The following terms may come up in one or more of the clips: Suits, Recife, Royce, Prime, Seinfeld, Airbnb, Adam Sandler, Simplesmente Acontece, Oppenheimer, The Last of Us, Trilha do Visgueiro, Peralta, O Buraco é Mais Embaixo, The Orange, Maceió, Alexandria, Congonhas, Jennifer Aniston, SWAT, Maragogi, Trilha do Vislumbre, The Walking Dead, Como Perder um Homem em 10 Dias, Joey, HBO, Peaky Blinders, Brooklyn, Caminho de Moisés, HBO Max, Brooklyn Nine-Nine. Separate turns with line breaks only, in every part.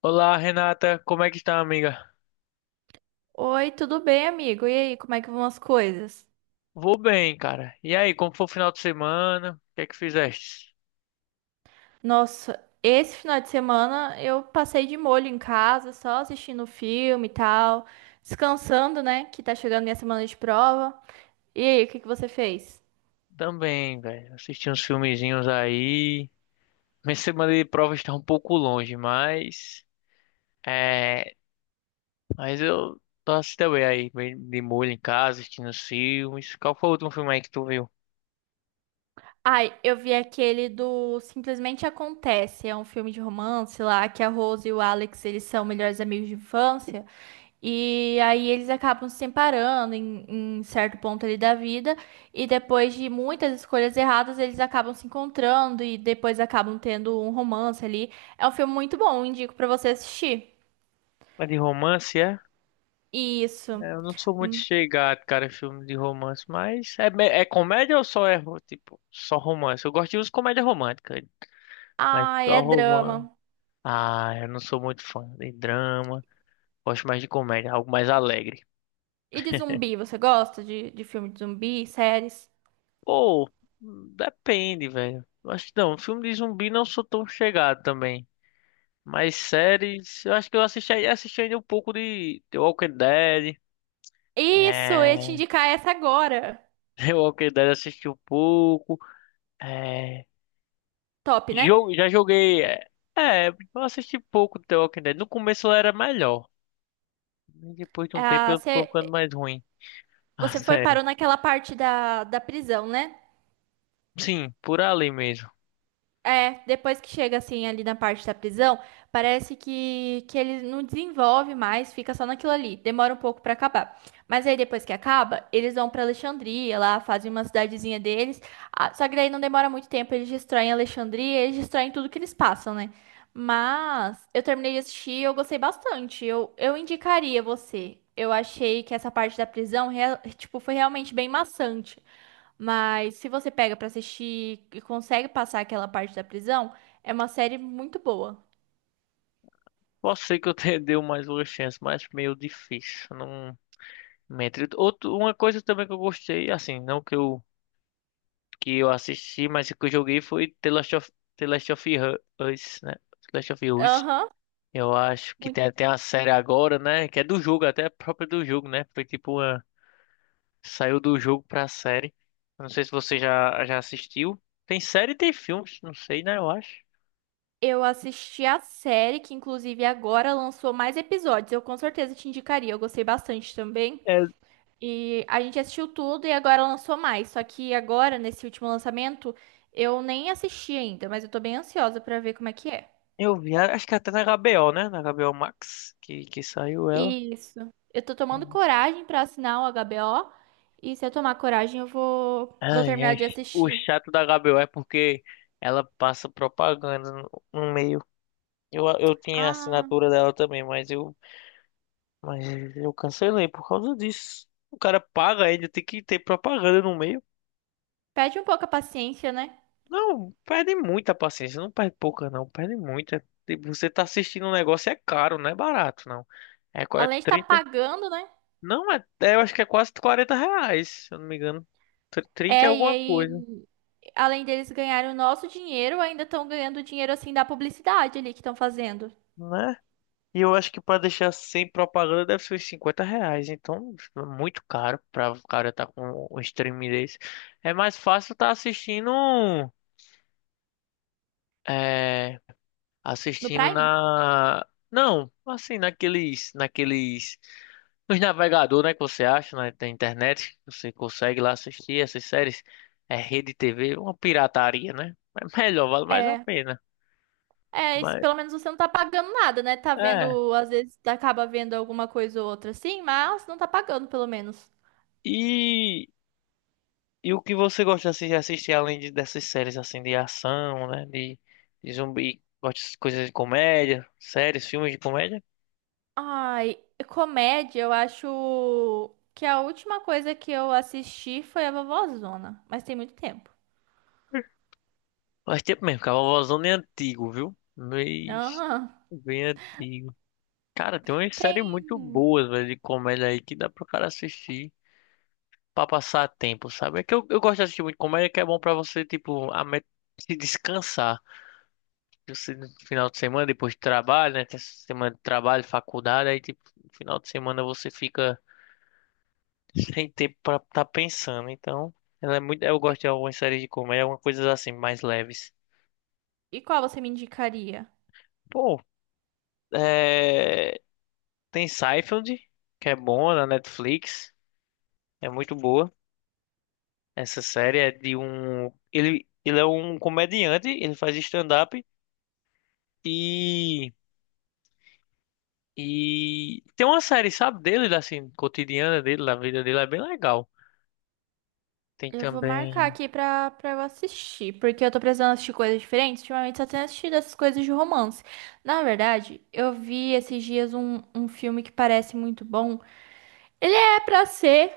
Olá, Renata, como é que está, amiga?
Oi, tudo bem, amigo? E aí, como é que vão as coisas?
Vou bem, cara. E aí, como foi o final de semana? O que é que fizeste?
Nossa, esse final de semana eu passei de molho em casa, só assistindo filme e tal, descansando, né? Que tá chegando minha semana de prova. E aí, o que que você fez?
Também, velho. Assisti uns filmezinhos aí. Minha semana de prova está um pouco longe, mas é, mas eu tô assistindo bem aí, bem de molho em casa, assistindo os filmes. Qual foi o último filme aí que tu viu?
Ai, eu vi aquele do Simplesmente Acontece, é um filme de romance lá, que a Rose e o Alex, eles são melhores amigos de infância. E aí eles acabam se separando em certo ponto ali da vida, e depois de muitas escolhas erradas, eles acabam se encontrando e depois acabam tendo um romance ali. É um filme muito bom, indico pra você assistir.
É de romance, é?
Isso.
Eu não sou muito chegado, cara, em filme de romance, mas é comédia ou só tipo, só romance? Eu gosto de uns comédia romântica, mas
Ai,
só
é
romance.
drama.
Ah, eu não sou muito fã de drama. Gosto mais de comédia, algo mais alegre.
E de zumbi, você gosta de filme de zumbi, séries?
Pô, depende, velho. Eu acho que não, filme de zumbi não sou tão chegado também. Mas séries, eu acho que eu assisti ainda um pouco de The Walking Dead.
Isso, eu ia te
É,
indicar essa agora.
The Walking Dead assisti um pouco. É,
Top, né?
jogo, já joguei. É, eu assisti pouco de The Walking Dead. No começo ela era melhor. Depois de um tempo
Ah,
eu ficou ficando mais ruim. A
você foi
série.
parou naquela parte da prisão, né?
Sim, por ali mesmo.
É, depois que chega assim ali na parte da prisão, parece que ele não desenvolve mais, fica só naquilo ali. Demora um pouco pra acabar. Mas aí depois que acaba, eles vão pra Alexandria, lá fazem uma cidadezinha deles. Ah, só que daí não demora muito tempo, eles destroem Alexandria, eles destroem tudo que eles passam, né? Mas eu terminei de assistir, e eu gostei bastante. Eu indicaria você. Eu achei que essa parte da prisão, tipo, foi realmente bem maçante. Mas se você pega pra assistir e consegue passar aquela parte da prisão, é uma série muito boa.
Pode ser que eu te dê mais uma chance, mas meio difícil. Não mente. Outro, uma coisa também que eu gostei, assim, não que eu assisti, mas que eu joguei foi The Last of Us, né? The Last of Us.
Aham.
Eu acho que
Muito.
tem até uma série agora, né? Que é do jogo, até própria do jogo, né? Foi tipo uma, saiu do jogo pra série. Eu Não sei se você já assistiu. Tem série e tem filmes, não sei, né? Eu acho.
Eu assisti a série que inclusive agora lançou mais episódios. Eu com certeza te indicaria. Eu gostei bastante também.
É,
E a gente assistiu tudo e agora lançou mais. Só que agora nesse último lançamento eu nem assisti ainda, mas eu tô bem ansiosa pra ver como é que é.
eu vi, acho que até na HBO, né? Na HBO Max, que saiu ela.
Isso. Eu tô tomando coragem pra assinar o HBO e se eu tomar coragem eu vou
Ai,
terminar
ai.
de
O
assistir.
chato da HBO é porque ela passa propaganda no meio. Eu tinha a
Ah,
assinatura dela também, mas mas eu cancelei por causa disso. O cara paga, ainda tem que ter propaganda no meio.
perde um pouco a paciência, né?
Não, perde muita paciência. Não perde pouca, não. Perde muita. Tipo, você tá assistindo um negócio, é caro, não é barato, não. É quase
Além de estar
30.
pagando, né?
Não, é, eu acho que é quase R$ 40, se eu não me engano. 30 e
É, e
alguma
aí,
coisa,
além deles ganharem o nosso dinheiro, ainda estão ganhando o dinheiro assim da publicidade ali que estão fazendo
né? E eu acho que pra deixar sem propaganda deve ser uns R$ 50. Então, é muito caro pra o cara tá com um streaming desse. É mais fácil tá assistindo. É,
no
assistindo
Prime?
na. Não, assim, naqueles. Naqueles. Nos navegadores, né? Que você acha na internet. Você consegue lá assistir essas séries. É rede TV, uma pirataria, né? É melhor, vale mais a
É.
pena.
É, esse-
Mas,
pelo menos você não tá pagando nada, né? Tá
é.
vendo, às vezes acaba vendo alguma coisa ou outra assim, mas não tá pagando pelo menos.
E. E o que você gosta assim, de assistir além de, dessas séries assim de ação, né? De zumbi, gosta de coisas de comédia, séries, filmes de comédia?
Ai, comédia, eu acho que a última coisa que eu assisti foi a Vovozona, mas tem muito tempo.
Faz tempo mesmo, Cavalvozão é antigo, viu? Mas
Aham.
bem antigo. Cara, tem umas séries
Tem.
muito boas, velho, de comédia aí que dá pro cara assistir pra passar tempo, sabe? É que eu gosto de assistir muito comédia que é bom pra você, tipo, se descansar. Você, no final de semana, depois de trabalho, né? Tem essa semana de trabalho, faculdade, aí, tipo, no final de semana você fica sem tempo pra estar pensando. Então, ela é muito. Eu
E
gosto de algumas séries de comédia, algumas coisas assim, mais leves.
qual você me indicaria?
Pô, é, tem Seinfeld, que é bom na Netflix. É muito boa. Essa série é de um. Ele é um comediante, ele faz stand-up e. E tem uma série, sabe, dele, assim, cotidiana dele, da vida dele, é bem legal. Tem
Eu vou marcar
também.
aqui pra eu assistir, porque eu tô precisando assistir coisas diferentes. Ultimamente só tenho assistido essas coisas de romance. Na verdade, eu vi esses dias um filme que parece muito bom. Ele é pra ser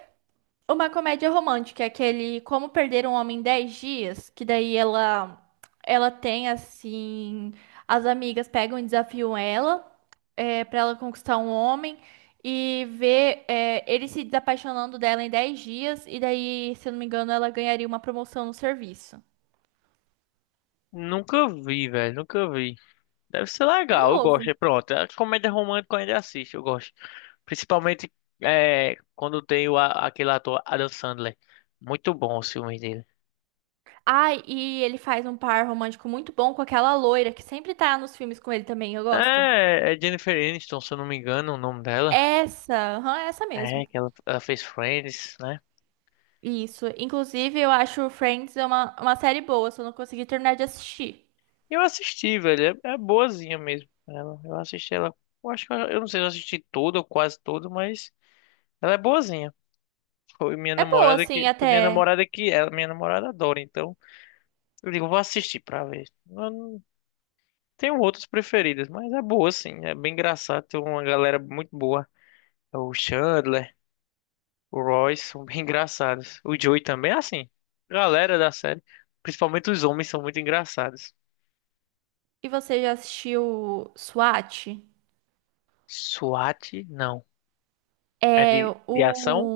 uma comédia romântica, aquele Como Perder um Homem em 10 Dias, que daí ela tem assim. As amigas pegam e desafiam ela para ela conquistar um homem e ver ele se desapaixonando dela em 10 dias, e daí, se eu não me engano, ela ganharia uma promoção no serviço.
Nunca vi, velho, nunca vi. Deve ser
É
legal, eu gosto.
novo.
E pronto, a comédia romântica eu ainda assisto, eu gosto. Principalmente quando tem aquele ator Adam Sandler. Muito bom os filmes dele.
Ai, e ele faz um par romântico muito bom com aquela loira que sempre tá nos filmes com ele também, eu gosto.
É, Jennifer Aniston, se eu não me engano, o nome dela.
Essa, aham, essa mesmo.
É, que ela fez Friends, né?
Isso. Inclusive, eu acho Friends é uma série boa, só não consegui terminar de assistir.
Eu assisti, velho. É, boazinha mesmo. Ela, eu assisti ela. Eu acho que eu não sei se eu assisti tudo ou quase tudo, mas ela é boazinha. Foi minha
É boa,
namorada
assim,
que. Foi minha
até.
namorada que ela, minha namorada adora, então. Eu digo, vou assistir pra ver. Tenho outros preferidas mas é boa, sim. É bem engraçado. Tem uma galera muito boa. É, o Chandler, o Royce são bem engraçados. O Joey também é assim. Galera da série, principalmente os homens, são muito engraçados.
E você já assistiu SWAT?
SWAT, não. É
É
de
o.
ação?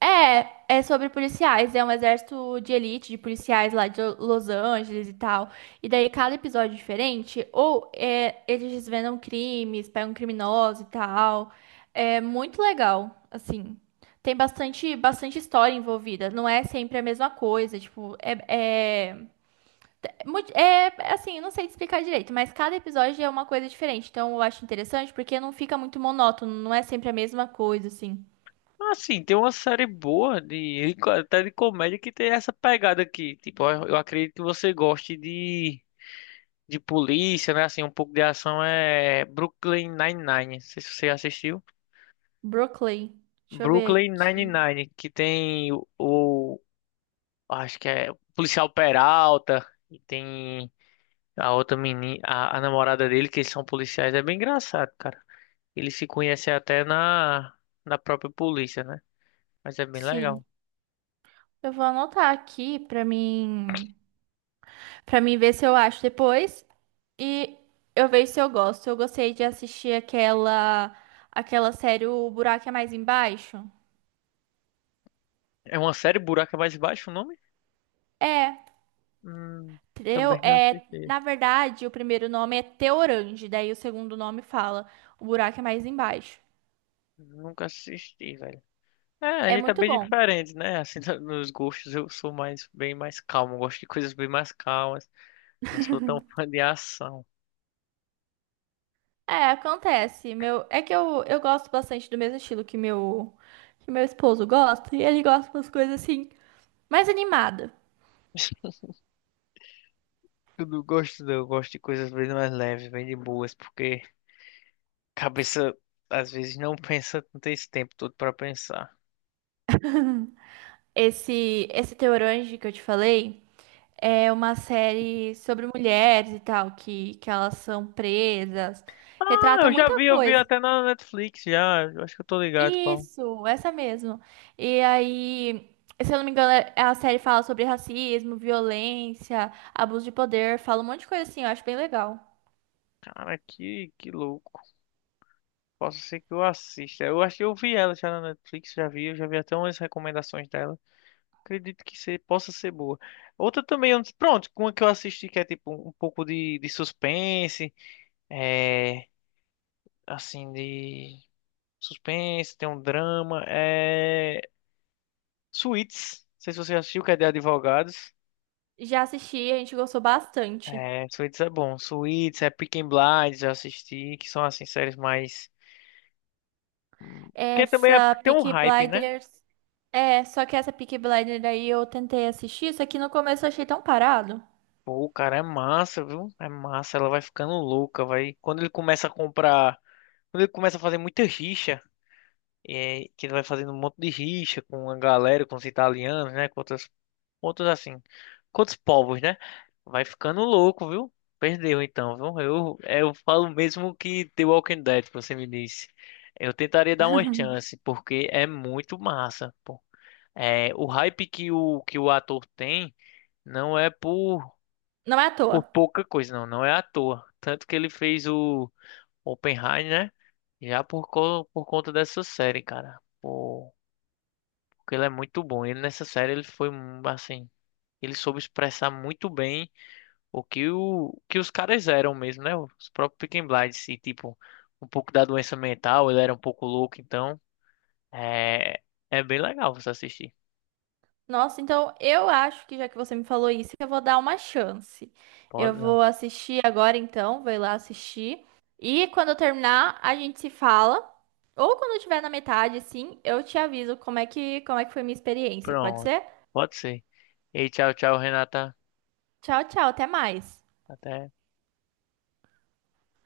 É, é sobre policiais, é um exército de elite de policiais lá de Los Angeles e tal. E daí cada episódio é diferente, ou é, eles desvendam crimes, pegam criminosos e tal. É muito legal, assim. Tem bastante história envolvida, não é sempre a mesma coisa, tipo, é, é assim, não sei te explicar direito, mas cada episódio é uma coisa diferente, então eu acho interessante porque não fica muito monótono, não é sempre a mesma coisa, assim.
Assim, tem uma série boa, de, até de comédia, que tem essa pegada aqui. Tipo, eu acredito que você goste de polícia, né? Assim, um pouco de ação é Brooklyn Nine-Nine. Não sei se você assistiu.
Brooklyn. Deixa eu ver
Brooklyn
aqui.
Nine-Nine, que tem acho que é o policial Peralta e tem a outra menina, a namorada dele, que eles são policiais, é bem engraçado, cara. Eles se conhecem até na própria polícia, né? Mas é bem
Sim.
legal.
Eu vou anotar aqui pra mim, para mim ver se eu acho depois e eu vejo se eu gosto. Eu gostei de assistir aquela série O Buraco é Mais Embaixo.
É uma série Buraco é Mais Baixo, o nome?
É,
Hum, também não assisti.
na verdade, o primeiro nome é Teorange, daí o segundo nome fala O Buraco é Mais Embaixo.
Nunca assisti, velho. É, a
É
gente tá
muito
bem
bom.
diferente, né? Assim, nos gostos eu sou mais bem mais calmo, gosto de coisas bem mais calmas. Não sou tão fã de ação.
É, acontece. Meu, é que eu gosto bastante do mesmo estilo que meu esposo gosta, e ele gosta das coisas assim mais animada.
Eu não gosto, não. Eu gosto de coisas bem mais leves, bem de boas, porque a cabeça às vezes não pensa, não tem esse tempo todo pra pensar.
Esse, The Orange que eu te falei é uma série sobre mulheres e tal, que elas são presas,
Ah,
retrata
eu já
muita
vi, eu vi
coisa.
até na Netflix já. Eu acho que eu tô ligado qual.
Isso, essa mesmo. E aí, se eu não me engano, é- a série fala sobre racismo, violência, abuso de poder, fala um monte de coisa assim, eu acho bem legal.
Cara, que louco. Posso ser que eu assista. Eu acho que eu vi ela já na Netflix, já vi, eu já vi até umas recomendações dela. Acredito que se, possa ser boa. Outra também, eu não- pronto, uma que eu assisti que é tipo um pouco de suspense, é assim, de. Suspense, tem um drama. É. Suits. Não sei se você já assistiu, que é de advogados.
Já assisti, a gente gostou bastante.
É, Suits é bom. Suits, é Peaky Blinders, já assisti, que são assim séries mais. Porque também
Essa
tem um
Peaky
hype, né?
Blinders. É, só que essa Peaky Blinders aí eu tentei assistir, só que no começo eu achei tão parado.
Pô, o cara é massa, viu? É massa, ela vai ficando louca, vai. Quando ele começa a comprar. Quando ele começa a fazer muita rixa. É, que ele vai fazendo um monte de rixa com a galera, com os italianos, né? Com outras, outros assim, com outros povos, né? Vai ficando louco, viu? Perdeu então, viu? Eu falo mesmo que The Walking Dead, que você me disse. Eu tentaria dar uma chance, porque é muito massa, pô. É, o hype que o ator tem não é por,
Não é à
por
toa.
pouca coisa, não. Não é à toa. Tanto que ele fez o Oppenheimer, né? Já por conta dessa série, cara. Pô. Porque ele é muito bom. Ele nessa série ele foi um, assim, ele soube expressar muito bem o que os caras eram mesmo, né? Os próprios Peaky Blinders e tipo um pouco da doença mental, ele era um pouco louco, então é é bem legal você assistir.
Nossa, então eu acho que já que você me falou isso, eu vou dar uma chance. Eu
Pode,
vou assistir agora então, vou ir lá assistir. E quando eu terminar, a gente se fala. Ou quando eu tiver na metade, sim, eu te aviso como é que foi minha experiência. Pode
pronto.
ser?
Pode ser. E tchau, tchau, Renata.
Tchau, tchau, até mais.
Até